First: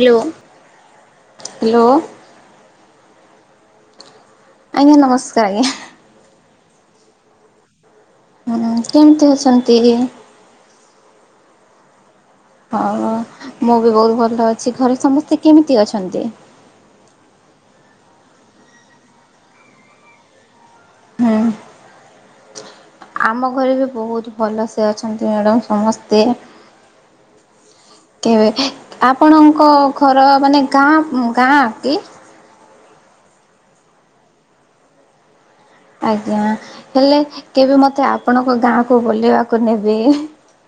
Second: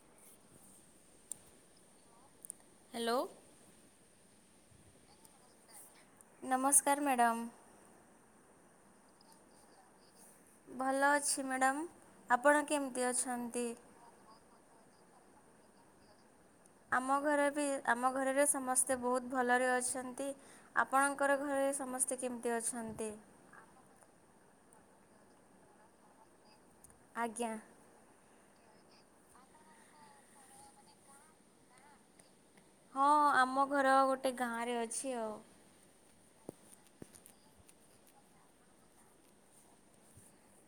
Yellow hello. Hello. ଆଜ୍ଞା ନମସ୍କାର ଆଜ୍ଞା। ନମସ୍କାର ମ୍ୟାଡ଼ାମ୍। ହୁଁ କେମିତି ଅଛନ୍ତି? ଭଲ ଅଛି ମ୍ୟାଡ଼ାମ। ହଁ ମୁଁ ବି ବହୁତ ଭଲ ଅଛି ଘରେ ସମସ୍ତେ କେମିତି ଅଛନ୍ତି? ଆମ ଘରେ ବି ଆମ ଘରେ ବି ସମସ୍ତେ ବହୁତ ଭଲରେ ଅଛନ୍ତି ଆପଣଙ୍କର ହୁଁ ଘରେ ସମସ୍ତେ କେମିତି ଅଛନ୍ତି? ଆମ ଘରେ ବି ବହୁତ ଭଲ ଅଛନ୍ତି ମାଡ଼ାମ୍ ସମସ୍ତେ। ଆଜ୍ଞା। କେବେ ଆପଣଙ୍କ ଘର ମାନେ ଗାଁ ଗାଁ କି? ହଁ ଆମ ଘର ଗୋଟେ ଗାଁ ରେ ଅଛି ଆଉ। ଆଜ୍ଞା ହେଲେ କେବେ ମତେ ଆପଣଙ୍କ ଗାଁକୁ ବୁଲିବାକୁ ନେବେ?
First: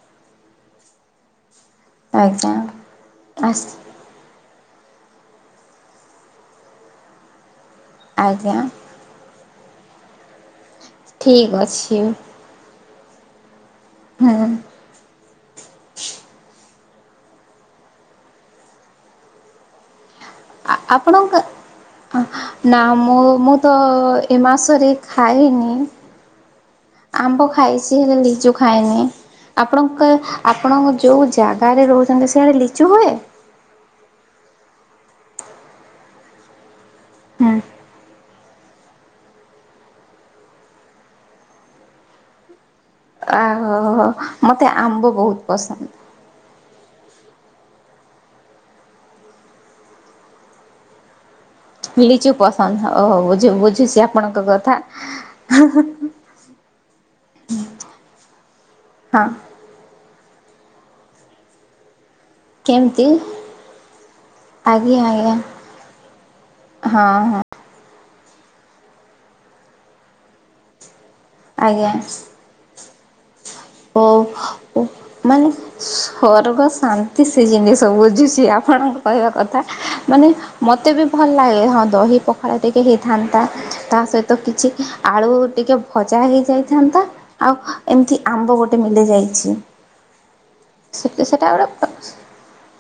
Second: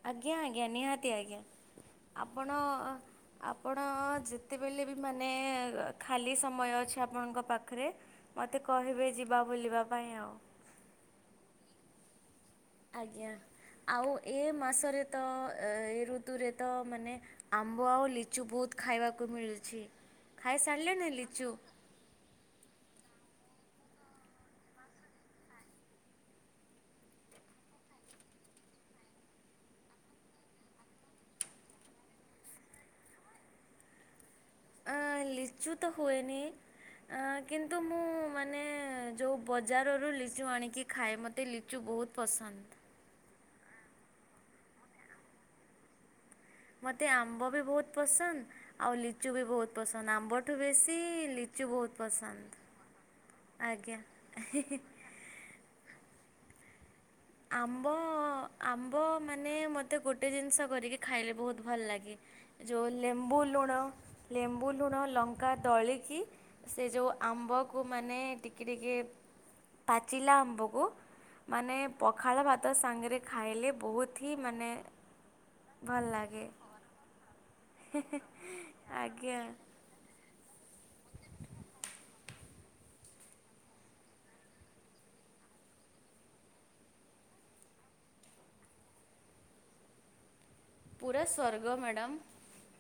ଆଜ୍ଞା ଆଜ୍ଞା ନିହାତି ଆଜ୍ଞା। ଆଜ୍ଞା ଆପଣ ଆସ ଆପଣ ଯେତ ସେତେବେଳେ ବି ମାନେ ଖାଲି ସମୟ ଅଛି ଆପଣଙ୍କ ପାଖ ପାଖରେ ଆଜ୍ଞା ମତେ କହିବେ ଯିବା ବୁଲିବା ପାଇଁ ଆଉ। ଠିକ ଅଛି। ଆଜ୍ଞା‌। ଆଉ ଏ ହୁଁ। ମାସରେ ତ ଏ ଋତୁରେ ତ ମାନେ ଆମ୍ବ ଆଉ ଲିଚୁ ବହୁତ ଖାଇବାକୁ ମିଳୁଛି। ଖାଇସାରିଲେଣି ଆପଣଙ୍କ ଲିଚୁ? ନା ମୁଁ ମୁ। ମୁଁ ତ ଏ ମାସରେ ଖଇନି ଆମ୍ବ ଖାଇଛି ହେଲେ ଲିଚୁ ଖାଇନି ଆପଣଙ୍କ ଆପଣଙ୍କ ଯୋଉ ଜାଗାରେ ରହୁଛନ୍ତି ସେ ଲିଚୁ ହୁଏ? ଅ ଲିଚୁ ତ ହୁଏନି। ହୁଁ କିନ୍ତୁ ମୁଁ ମୁଁ ମାନେ ଯୋଉ ବଜାରରୁ ଲିଚୁ ଆଣିକି ଖାଏ ମୋତେ ଲିଚୁ ବହୁତ ପସନ୍ଦ। ଅହୋହୋ ମତେ ଆମ୍ବ ବହୁତ ପସନ୍ଦ। ମତେ ଆମ୍ବ ବି ବହୁତ ପସନ୍ଦ ଆଉ ଲିଚୁ ବି ବହୁତ ପସନ୍ଦ ଆମ୍ବଠୁ ବେଶୀ ଲିଚୁ ଲିଚୁ ପସନ୍ଦ ଓହୋ ବୁଝ ବୁଝୁଛି ଆପଣଙ୍କ ଆଜ୍ଞା। କଥା। ଆମ୍ବ ଆମ୍ବ ହଁ ମାନେ ମତେ ଗୋଟେ ଗୋଟେ ଜିନିଷ କରିକି ଖାଇଲେ ବହୁତ ଭଲ ଲାଗେ। ଯେଉଁ କେମିତି ଲେମ୍ବୁ ଲୁଣ ଲେମ୍ବୁ ଆଜ୍ଞା ଲୁଣ ଆଜ୍ଞା ଲଙ୍କା ଦଳିକି ସେ ହଁ ଯୋଉ ହଁ ଆମ୍ବକୁ ମାନେ ଟିକେ ଟିକେ ପାଚିଲା ଆମ୍ବକୁ ମାନେ ଆଜ୍ଞା। ପଖାଳ ଭାତ ସାଙ୍ଗରେ ଖାଇଲେ ଓ ବହୁତ ହିଁ ମାନେ ମାନେ ଭଲ ଲାଗେ ସ୍ବର୍ଗ ଶାନ୍ତି ସେ ଜିନିଷ ବୁଝୁଛି ଆପଣଙ୍କ କହିବା ଆଜ୍ଞା କଥା ମାନେ ମତେ ବି ଭଲ ଲାଗେ ହଁ ବ ଏଇ ପଖାଳ ଟିକେ ହେଇଥାନ୍ତା ତା ସହିତ କିଛି ଆଳୁ ଟିକେ ଭଜା ହେଇଯାଇଥାନ୍ତା ଆଉ ଏମିତି ଆମ୍ବ ଗୋଟେ ମିଲି ଯାଇଛି। ପୁରା ସେଟା ସ୍ୱର୍ଗ ଗୋଟେ ମ୍ୟାଡ଼ାମ୍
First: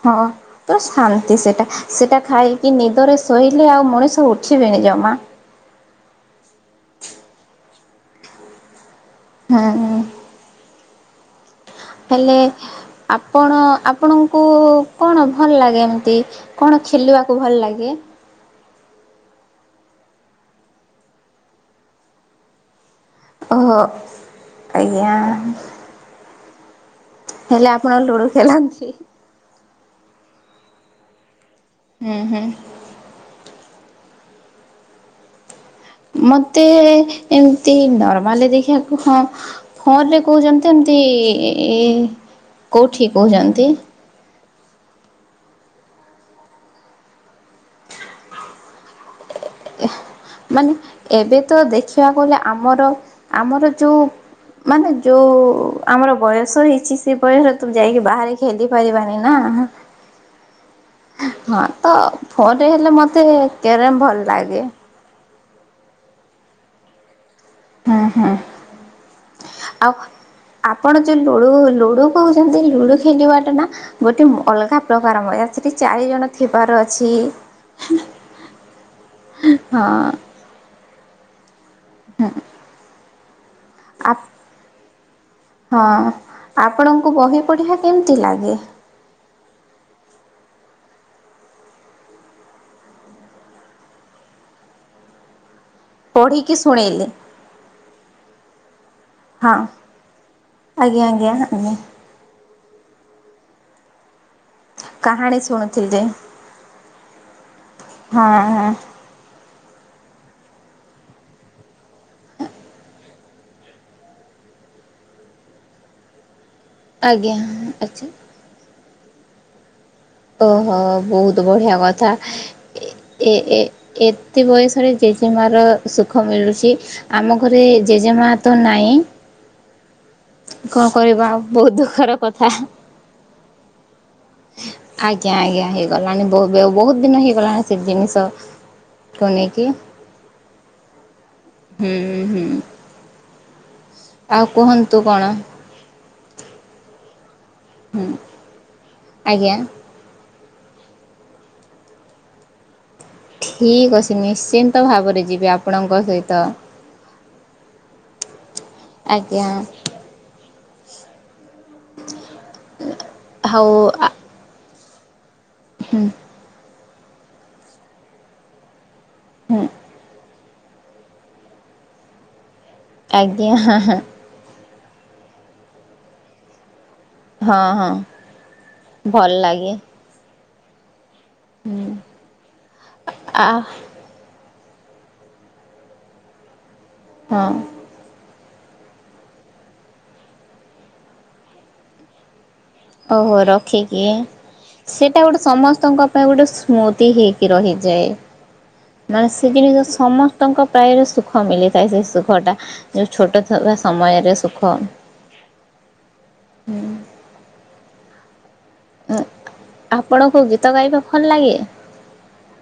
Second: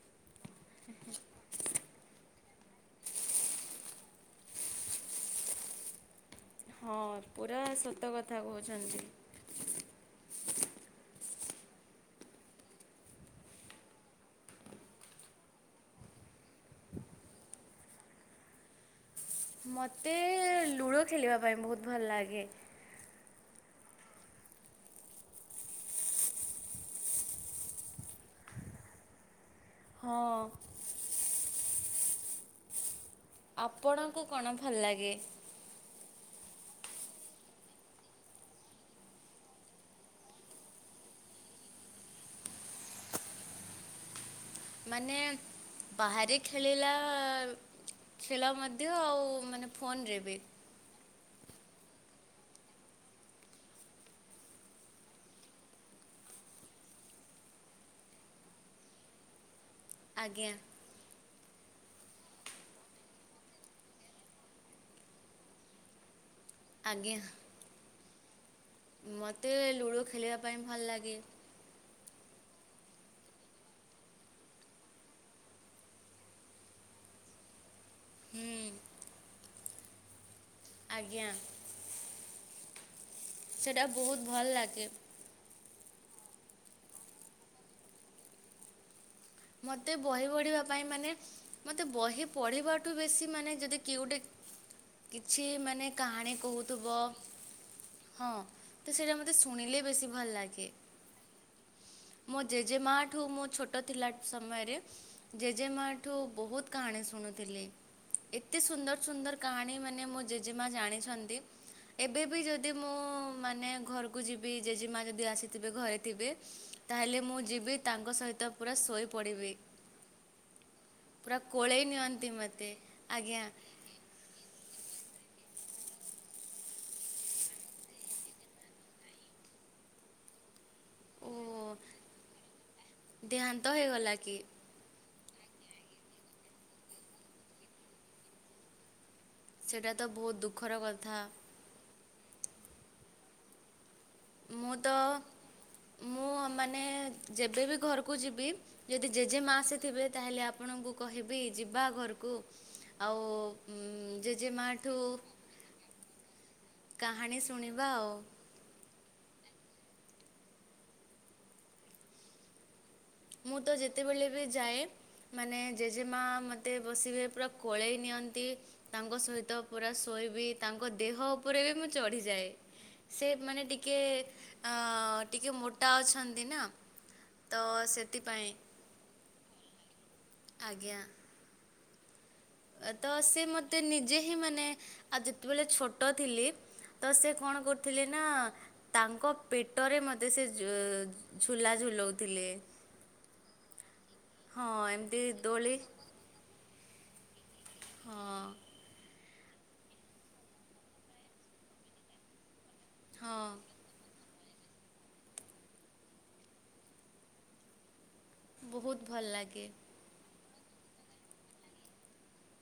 ହଁ ପୁରା ଶାନ୍ତି ସେଟା ସେଟା ଖାଇକି ନିଦରେ ଶୋଇଲେ ଆଉ ମଣିଷ ଉଠିବେନି ଜମା। ହଁ ପୁରା ସତ କଥା କହୁଛନ୍ତି। ହୁଁ ହୁଁ ହେଲେ ଆପଣ ଆପଣଙ୍କୁ କଣ ଭଲ ଲାଗେ ଏମିତି କଣ ଖେଲିବାକୁ ଭଲ ଲାଗେ? ମତେ ଲୁଡ଼ୁ ଖେଳିବା ପାଇଁ ବହୁତ ଭଲ ଲାଗେ। ଓହୋ ଆଜ୍ଞା ହେଲେ ଆପଣ ଲୁଡୁ ଖେଳନ୍ତି? ହଁ। ହୁଁ ହୁଁ। ଆପଣଙ୍କୁ କଣ ଭଲ ଲାଗେ? ମତେ ଏମିତି ନର୍ମାଲିରେ ଦେଖିବାକୁ ହଁ ଫୋନରେ କହୁଛନ୍ତି ଏମିତି କୋଉଠି କହୁଛନ୍ତି? ମାନେ ବାହାରେ ଖେଳିଲା ଖେଳ ମଧ୍ୟ ଆଉ ମାନେ ଫୋନରେ ବି ମାନେ ଏବେ ତ ଦେଖିବାକୁ ଗଲେ ଆମର ଆମର ଯୋଉ ମାନେ ଯୋଉ ଆମର ବୟସ ହେଇଛି ସେ ବୟସରେ ତୁ ଯାଇକି ବାହାରେ ଖେଲି ପାରିବାନି ନା। ଆଜ୍ଞା। ହଁ ତ ଫୋନରେ ହେଲେ ମତେ କ୍ୟାରମ ଭଲ ଲାଗେ। ଆଜ୍ଞା। ହଁ ହଁ। ମତେ ଲୁଡୁ ଖେଳିବା ପାଇଁ ଭଲ ଆପଣ ଯୋଉ ଲାଗେ। ଲୁଡୁ ଲୁଡୁ କହୁଛନ୍ତି ଲୁଡୁ ଖେଲିବାଟା ନା ଗୋଟେ ଅଲଗା ପ୍ରକାର ମଜା ସେଠି ଚାରି ଜଣ ଥିବାର ଅଛି। ହୁଁ। ହଁ। ଆଜ୍ଞା। ହୁଁ। ସେଇଟା ବହୁତ ଭଲ ଲାଗେ। ହଁ ଆପଣଙ୍କୁ ବହି ପଢ଼ିବା କେମିତି ଲାଗେ? ମତେ ବହି ପଢିବା ପାଇଁ ମାନେ ମତେ ବହି ପଢିବାଠୁ ବେଶୀ ମାନେ ଯଦି କିଏ ଗୋଟେ କିଛି ମାନେ କାହାଣୀ ପଢ଼ିକି କହୁଥିବ ଶୁଣେଇଲେ ହଁ ତ ସେଇଟା ମତେ ହଁ ଶୁଣିଲେ ବେଶୀ ଭଲ ଲାଗେ ଆଜ୍ଞା ଆଜ୍ଞା ଆଜ୍ଞା ମୋ ଜେଜେ ମା ଠୁ ମୋ ଛୋଟ ଥିଲା ସମୟରେ କାହାଣୀ ଶୁଣୁଥିଲି ଜେଜେମାଠୁ ବହୁତ କାହାଣୀ ଶୁଣୁଥିଲି ହଁ ଏତେ ହଁ ସୁନ୍ଦର ସୁନ୍ଦର କାହାଣୀ ମାନେ ମୋ ଜେ ଜେଜେ ମା ଜାଣିଛନ୍ତି ଏବେ ବି ଯଦି ମୁଁ ମାନେ ଘରକୁ ଯିବି ଜେଜେ ମା ଯଦି ଆସିଥିବେ ଘରେ ଥିବେ ତାହେଲେ ଆଜ୍ଞା ମୁଁ ଯିବି ଆଚ୍ଛା ତାଙ୍କ ସହିତ ପୁରା ଶୋଇ ପଡ଼ିିବି। ଓହୋ ବହୁତ ବଢ଼ିଆ କଥା ନିଅନ୍ତି ମୋତେ ଆଜ୍ଞା ଏ ଏତେ ବୟସରେ ଜେଜେମା ର ସୁଖ ମିଳୁଛି ଆମ ଘରେ ଜେଜେ ମା ତ ନାହିଁ କଣ କରିବା ଓ ବହୁତ ଦୁଃଖର କଥା। ଦେହାନ୍ତ ହେଇଗଲା କି ଆଜ୍ଞା ଆଜ୍ଞା ହେଇଗଲାଣି ବହୁତ ବହୁତ ଦିନ ହେଇଗଲାଣି ସେ ଜିନିଷ। ସେଇଟା ତ ବହୁତ ଦୁଃଖର କଥା। ହୁଁ ହୁଁ। ଆଉ ମୁଁ ତ କୁହନ୍ତୁ କଣ? ମୁଁ ମାନେ ଯେବେବି ଘରକୁ ଯିବି ଯଦି ଜେଜେ ମା ଆଜ୍ଞା ଆସିଥିବେ ତାହେଲେ ଆ ଆପଣଙ୍କୁ କହିବି ଯିବା ଘରକୁ। ଆଉ ଠିକ ଅଛି ନିଶ୍ଚିନ୍ତ ଜେଜେମାଠୁ ଭାବରେ ଯିବି ଆପଣଙ୍କ ସହିତ। କାହାଣୀ ଶୁଣିବା ଆଉ ଆଜ୍ଞା। ମୁଁ ହଉ ତ ଯେତେବେଳେ ବି ଯାଏ ମାନେ ଜେଜେମା ମ ଏତେ ବସିବେ ପୁରା କୋଳେଇ ନିଅନ୍ତି। ତାଙ୍କ ସହିତ ହୁଁ ପୁରା ଶୋଇବି। ତାଙ୍କ ଦେହ ଉପରେ ବି ମୁଁ ଚଢ଼ିଯାଏ। ସେ ଆଜ୍ଞା ମାନେ ହଁ ଟିକେ ହଁ ଅ ଟିକେ ମୋଟା ଅଛନ୍ତି ନା। ହଁ ତ ହଁ। ସେଥିପାଇଁ ଭଲ ଲାଗେ। ଆଜ୍ଞା। ହୁଁ। ତ ସେ ମତେ ନିଜେ ହିଁ ମାନେ ଆଉ ଯେତେବେଳେ ଛୋଟ ଥିଲି ତ ସେ ହଁ କଣ କରୁଥିଲେ ନା। ତାଙ୍କ ପେଟରେ ମତେ ସେ ଝୁ ଝୁଲା ଝୁଲଉଥିଲେ। ଓହୋ ରଖିକି ହଁ ଏମିତି ସେଟା ଗୋଟେ ଦୋଳି ସମସ୍ତଙ୍କ ପାଇଁ ଗୋଟେ ସ୍ମୁଥ। ତିହିି। ରହିଯାଏ ହଁ ମ। ସେ ଜିନିଷ ସମସ୍ତଙ୍କ ପ୍ରାୟରେ ସୁଖ ମିଳିଥାଏ ସେ ସୁଖ ଟା। ହଁ ଛୋଟ ଥିବା ସମୟରେ ସୁଖ। କଣ ହୁଁ। ବହୁତ ଭଲ ଲାଗେ। ତ ଗୀତ ଗାଇବା ଭଲ ଲାଗେ।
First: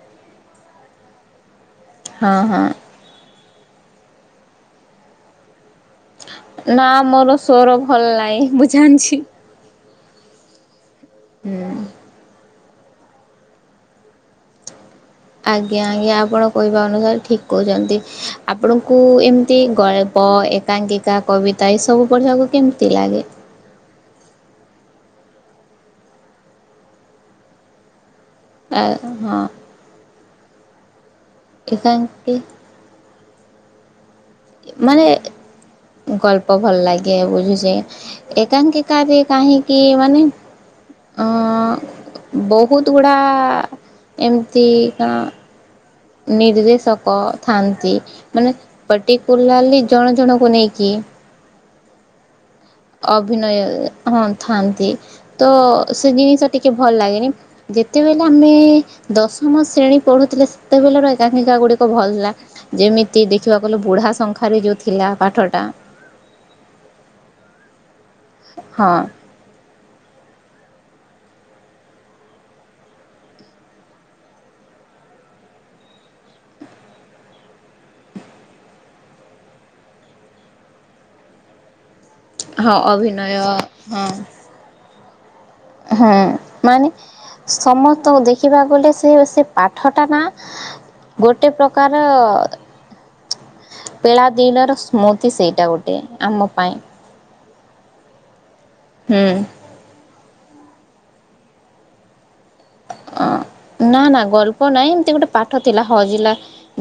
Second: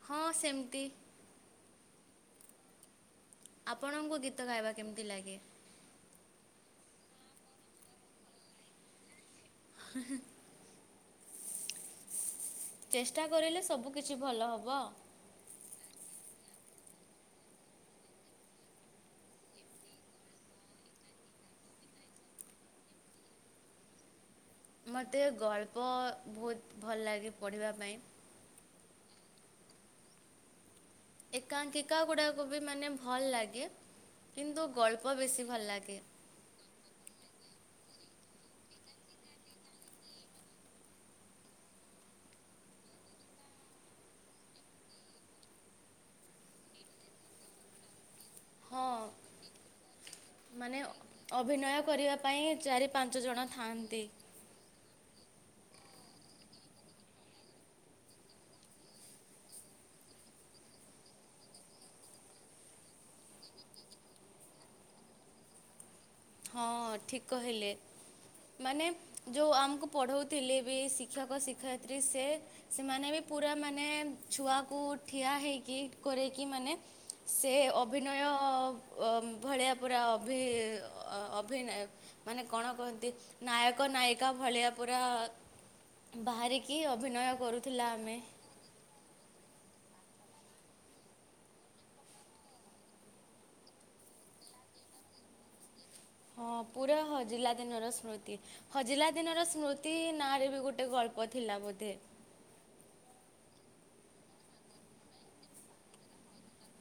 ହଁ ସେମିତି। ହଁ ହଁ। ଆପଣଙ୍କୁ ଗୀତ ଗାଇବା କେମିତି ଲାଗେ। ନା ମୋର ସ୍ୱର ଭଲନାହିଁ ମୁଁ ଜାଣିଛି। ହେଁ ହେଁ। ହୁଁ। ଚେଷ୍ଟା କରିଲେ ସବୁ କିଛି ଭଲ ହବ। ଆଜ୍ଞା ଆଜ୍ଞା ଆପଣ କହିବା ଅନୁସାରେ ଠିକ୍ କହୁଛନ୍ତି ଆପଣଙ୍କୁ ଏମିତି ଗଳ୍ପ ଏକାଙ୍କିକା କବିତା ଏସବୁ ପଢ଼ିବାକୁ କେମିତି ଲାଗେ। ମୋତେ ଗଳ୍ପ ବହୁତ ଭଲ ଲାଗେ ପଢ଼ିବା ପାଇଁ। ଆ ହଁ। ଏକାଙ୍କିକା ଏକାଙ୍କି ଗୁଡାକୁ ବି ମାନେ ଭଲ ଲାଗେ। କିନ୍ତୁ ମାନେ ଗଳ୍ପ ବେଶୀ ଭଲ ଲାଗେ ଗଳ୍ପ ଭଲ ଲାଗେ ବୁଝୁଛେ। ଏକାଙ୍କିକାରେ କାହିଁକି ମାନେ ଅ ବହୁତ ଗୁଡା ଏମତି କଣ ନିର୍ଦ୍ଦେଶକ ଥାନ୍ତି। ମାନେ ହଁ ପଟିକୁଲାଲି ଜଣ ଜଣଙ୍କୁ ମାନେ ନେଇକି ଅଭିନୟ କରିବା ପାଇଁ ଚାରି ପାଞ୍ଚ ଜଣ ଅଭିନୟ ଥାଆନ୍ତି ହଁ ଥାନ୍ତି ତ ସେ ଜିନିଷ ଟିକେ ଭଲ ଲାଗେନି ଯେତେବେଳେ ଆମେ ଦଶମ ଶ୍ରେଣୀ ପଢୁଥିଲେ ସେତେବେଳର ଏକାଙ୍କିକା ଗୁଡିକ ଭଲ ଥିଲା ଯେମିତି ଦେଖିବାକୁଲେ ବୁଢା ସଂଙ୍ଖାରେ ଯୋଉ ଥିଲା ପାଠଟା। ହଁ ଠିକ କହିଲେ। ମାନେ ହଁ ଯୋଉ ଆମକୁ ପଢଉ ଥିଲେ ବି ଶିକ୍ଷକ ଶିକ୍ଷୟିତ୍ରୀ ସେ ସେମାନେ ବି ପୁରା ମାନେ ଛୁଆକୁ ଠିଆ ହେଇକି କରେଇକି ମାନେ ସେ ଅଭିନୟ ଭଳିଆ ପୁରା ଅଭି ଅ ଅଭିନୟ ମାନେ କଣ ହଁ କହନ୍ତି ଅଭିନୟ ନାୟକ ନାୟିକା ଭଳିଆ। ପୁରା ହୁଁ ବାହାରିକି ମାନେ ଅଭିନୟ କରୁଥିଲା ଆମେ ସମସ୍ତଙ୍କୁ ଦେଖିବାକୁଲେ ସେ ସେ ଠଟା ନା ଗୋଟେ ପ୍ରକାର ପେଳାଦିନର ସ୍ମୃତି ସେଇଟା ଗୋଟେ ଟେ ଆମ ପାଇଁ। ଦିନ ର ସ୍ମୃତି ହଜିଲା ହୁଁ ଦିନର ସ୍ମୃତି ନାରୀ ବି ଗୋଟେ ଗଳ୍ପ ଥିଲା ବୋଧେ ଅ ନା ନା ଗଳ୍ପ ନହିଁ ଏମତି ଗୋଟେ ପାଠ ଥିଲା ହଜିଲା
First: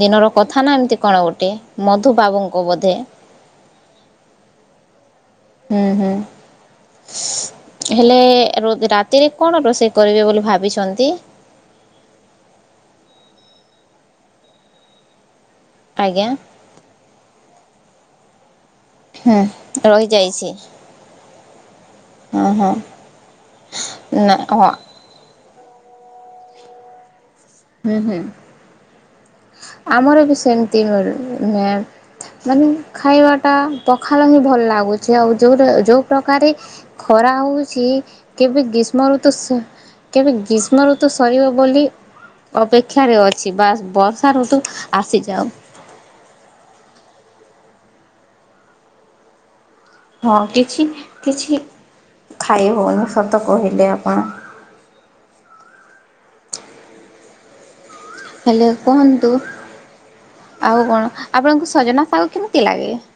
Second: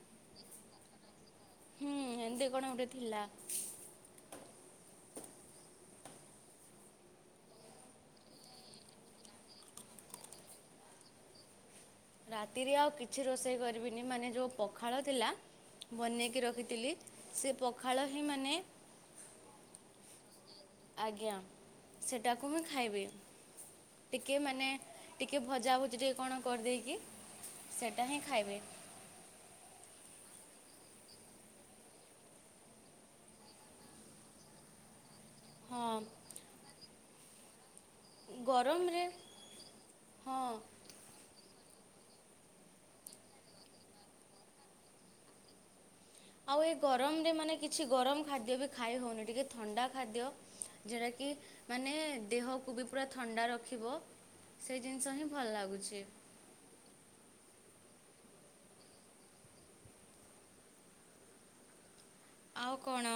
ଦିନର କଥା ନା ଏମତି କଣ ଗୋଟେ। ଗୋଟେ ହୁଁ ଏମିତି କଣ ମଧୁବାବୁଙ୍କ ଗୋଟେ ବୋଧେ। ଥିଲା। ହୁଁ ହୁଁ ହେଲେ ରାତିରେ କଣ ରୋଷେଇ କରିବେ ବୋଲି ଭାବିଛନ୍ତି? ରାତିରେ ଆଉ କିଛି ରୋଷେଇ କରିବିନି ମାନେ ଯୋଉ ପଖାଳ ଥିଲା ଆଜ୍ଞା ବନେଇକି ରଖିଥିଲି ସେ ପଖାଳ ମାନେ? ହୁଁ ରହିଯାଇଛି। ଆଜ୍ଞା ହଁ ସେଟାକୁ ମୁଁ ହଁ ଖାଇବି ନା ଟିକେ ମାନେ ହଁ ଟିକେ ଭଜାଭୁଜି ଟିକେ କଣ କରିଦେଇକି ହୁଁ ସେଟା ହୁଁ ହିଁ ଖାଇବେ। ଆମର ବି ସେମ। ନ୍ତି ଘରେ ମାନେ ଖାଇବାଟା ପଖାଲା ହିଁ ଭଲ ଲାଗୁଛି। ସେ ଆଉ ଯୋଉରା ହଁ ଯୋଉ ପ୍ରକାରେ ଖରା ହଉଛି। ଛି କେବେ ଗରମରେ ଗ୍ରୀଷ୍ମ ଋତୁ କେବେ ସ ହଁ ଗ୍ରୀଷ୍ମ ଋତୁ ସରିବ ବୋଲି ଅପେକ୍ଷାରେ ଅଛି ବା ବର୍ଷା ଋତୁ ଆସିଯାଉ। ଆଉ ଏ ଗରମ ରେ ମାନେ କିଛି ଗରମ ଖାଦ୍ୟ ବି ଖାଇ ହଉନି ଟିକେ ଥଣ୍ଡା ଖାଦ୍ୟ ହଁ କିଛି ଯେଉଟା କିି କିଛି ମାନେ ଖାଇ ଦେହକୁ ବି ହେଉନି ପୁରା ସତ ଥଣ୍ଡା କହିଲେ ରଖିବ ଆପଣ। ସେଇ ଜିନିଷ ହିଁ ଭଲ ଲାଗୁଛି। ହେଲୋ କୁହନ୍ତୁ ଆଉ କଣ ଆପଣଙ୍କୁ ସଜନା ଶାଗ କେମିତି ଆଉ ଲାଗେ। କ'ଣ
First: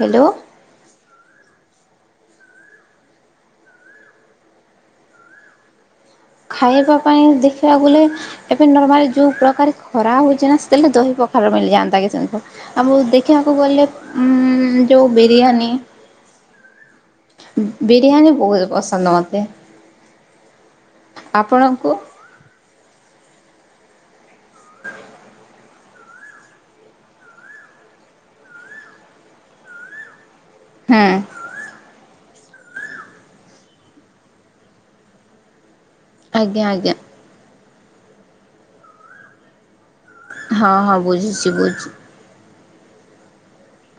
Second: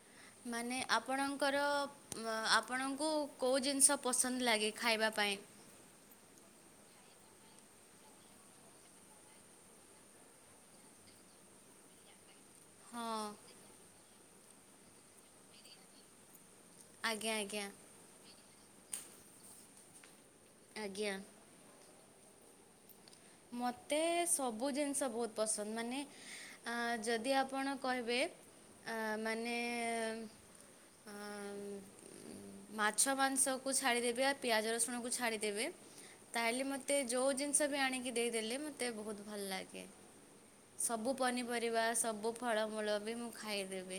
ହ୍ୟାଲୋ। ମାନେ ଆପଣଙ୍କର ଆପଣଙ୍କୁ କୋଉ ଜିନିଷ ପସନ୍ଦ ଲାଗେ ଖାଇବା ପାଇଁ। ଖାଇବାକୁ ଆପଣ ଦେଖିବାକୁ ଗଲେ ଏବେ ନର୍ମାଲି ଯେଉଁ ପ୍ରକାର ଖରା ହଉଛି ନା ସେତେବେଳେ ଦହି ପଖାଳ ମିଳିଯାଆନ୍ତା [unintelligible] ଆମ ହଁ ଦେଖିବାକୁ ଗଲେ ଉଁ ଯୋଉ ବିରିୟାନୀ- ଆଜ୍ଞା ଆଜ୍ଞା ବିରିୟାନୀ ବହୁତ ପସନ୍ଦ ମତେ। ଆଜ୍ଞା ଆପଣଙ୍କୁ? ମତେ ସବ ସବୁ ଜିନିଷ ବହୁତ ପସନ୍ଦ ମାନେ ଅ ଯଦି ଆପଣ କହିବେ ଅ ମାନେ ହୁଁ। ମାଛ ମାଂସ କୁ ଛାଡିଦେବେ ଆ ପିଆଜ ରସୁଣ କୁ ଛାଡିଦେବେ ଆଜ୍ଞା ତାହେଲେ ଆଜ୍ଞା ମତେ ଯୋଉ ଜିନିଷ ସବ ଆଣିକି ଦେଇଦେଲେ ମତେ ବହୁତ ଭଲ ଲାଗେ। ହଁ ହଁ ସବୁ ବୁଝୁଛି ପନିପରିବା ବୁଝି ସବୁ ଫଳମୂଳ ବି ମୁଖ ଖାଇଦେବି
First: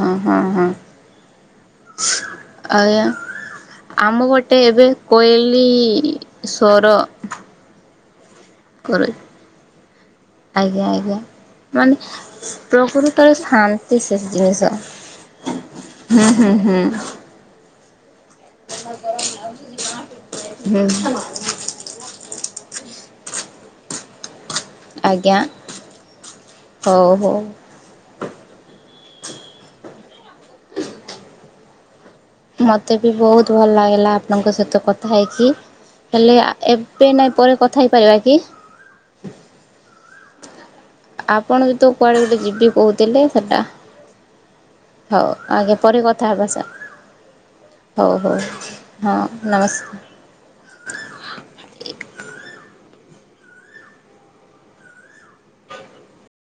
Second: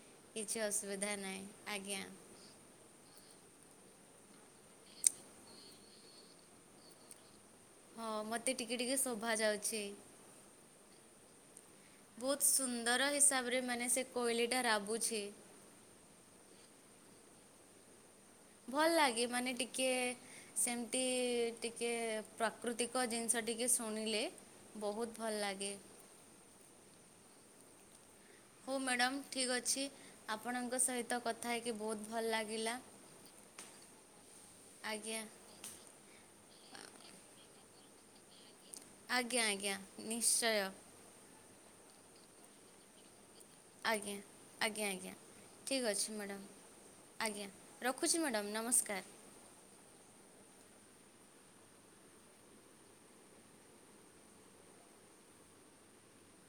ହଁ ହଁ କିଛି ହଁ ଅସୁବିଧା ନାହିଁ ଆଜ୍ଞା। ଆଜ୍ଞା ଆମ ଗୋଟେ ଏବେ କୋଇଲି ସ୍ୱର ହଁ ମତେ ଏତେ ଟିକେ ଟିକେ କରୁ ଶୋଭା ଯାଉଛି। ଆଜ୍ଞା ଆଜ୍ଞା ମାନେ ବହୁତ ସୁନ୍ଦର ପ୍ରକୃତି ହିସାବରେ ମାନେ ଶାନ୍ତି ସେ କୋଇଲିଟା ରାବୁଛି [unintelligible] ହୁଁ ହୁଁ ହୁଁ। ଭଲ ଲାଗେ ମାନେ ଟିକେ ହୁଁ ସେମତି ଟିକେ ପ୍ରା ପ୍ରାକୃତିକ ଜିନିଷ ଟିକେ ଶୁଣିଲେ ବହୁତ ଭଲ ଆଜ୍ଞା ଲାଗେ ହଉ ହଉ। ହଉ ମ୍ୟାଡ଼ାମ୍ ଠିକ୍ ଅଛି ଆପଣଙ୍କ ସହିତ କଥା ହେଇକି ବହୁତ ଭଲ ଲାଗିଲା ମତେ ବି ବହୁତ ଭଲ ଲାଗିଲା ଆପଣଙ୍କ ସହିତ କଥା ଆଜ୍ଞା ହେଇକି ହେଲେ ଏବେ ନାଇଁ ପରେ କଥା ହେଇ ପାରିବା କି? ଆଜ୍ଞା ଆଜ୍ଞା ନିଶ୍ଚୟ। ଆପଣ ଯେତୁ କୁଆଡେ ଗୋଟେ ଯିବି କହୁଥିଲେ ସେଟା ଆଜ୍ଞା ଆଜ୍ଞା ଆଜ୍ଞା ହଉ ଆଜ୍ଞା ଠିକ୍ ପରେ ଅଛି କଥା ହେବା ମ୍ୟାଡ଼ାମ୍ ସାର୍। ଆଜ୍ଞା ରଖୁଛି ହଉ ହଉ ମ୍ୟାଡ଼ାମ୍ ନମସ୍କାର ହଁ ନମସ୍କାର। [inaudible]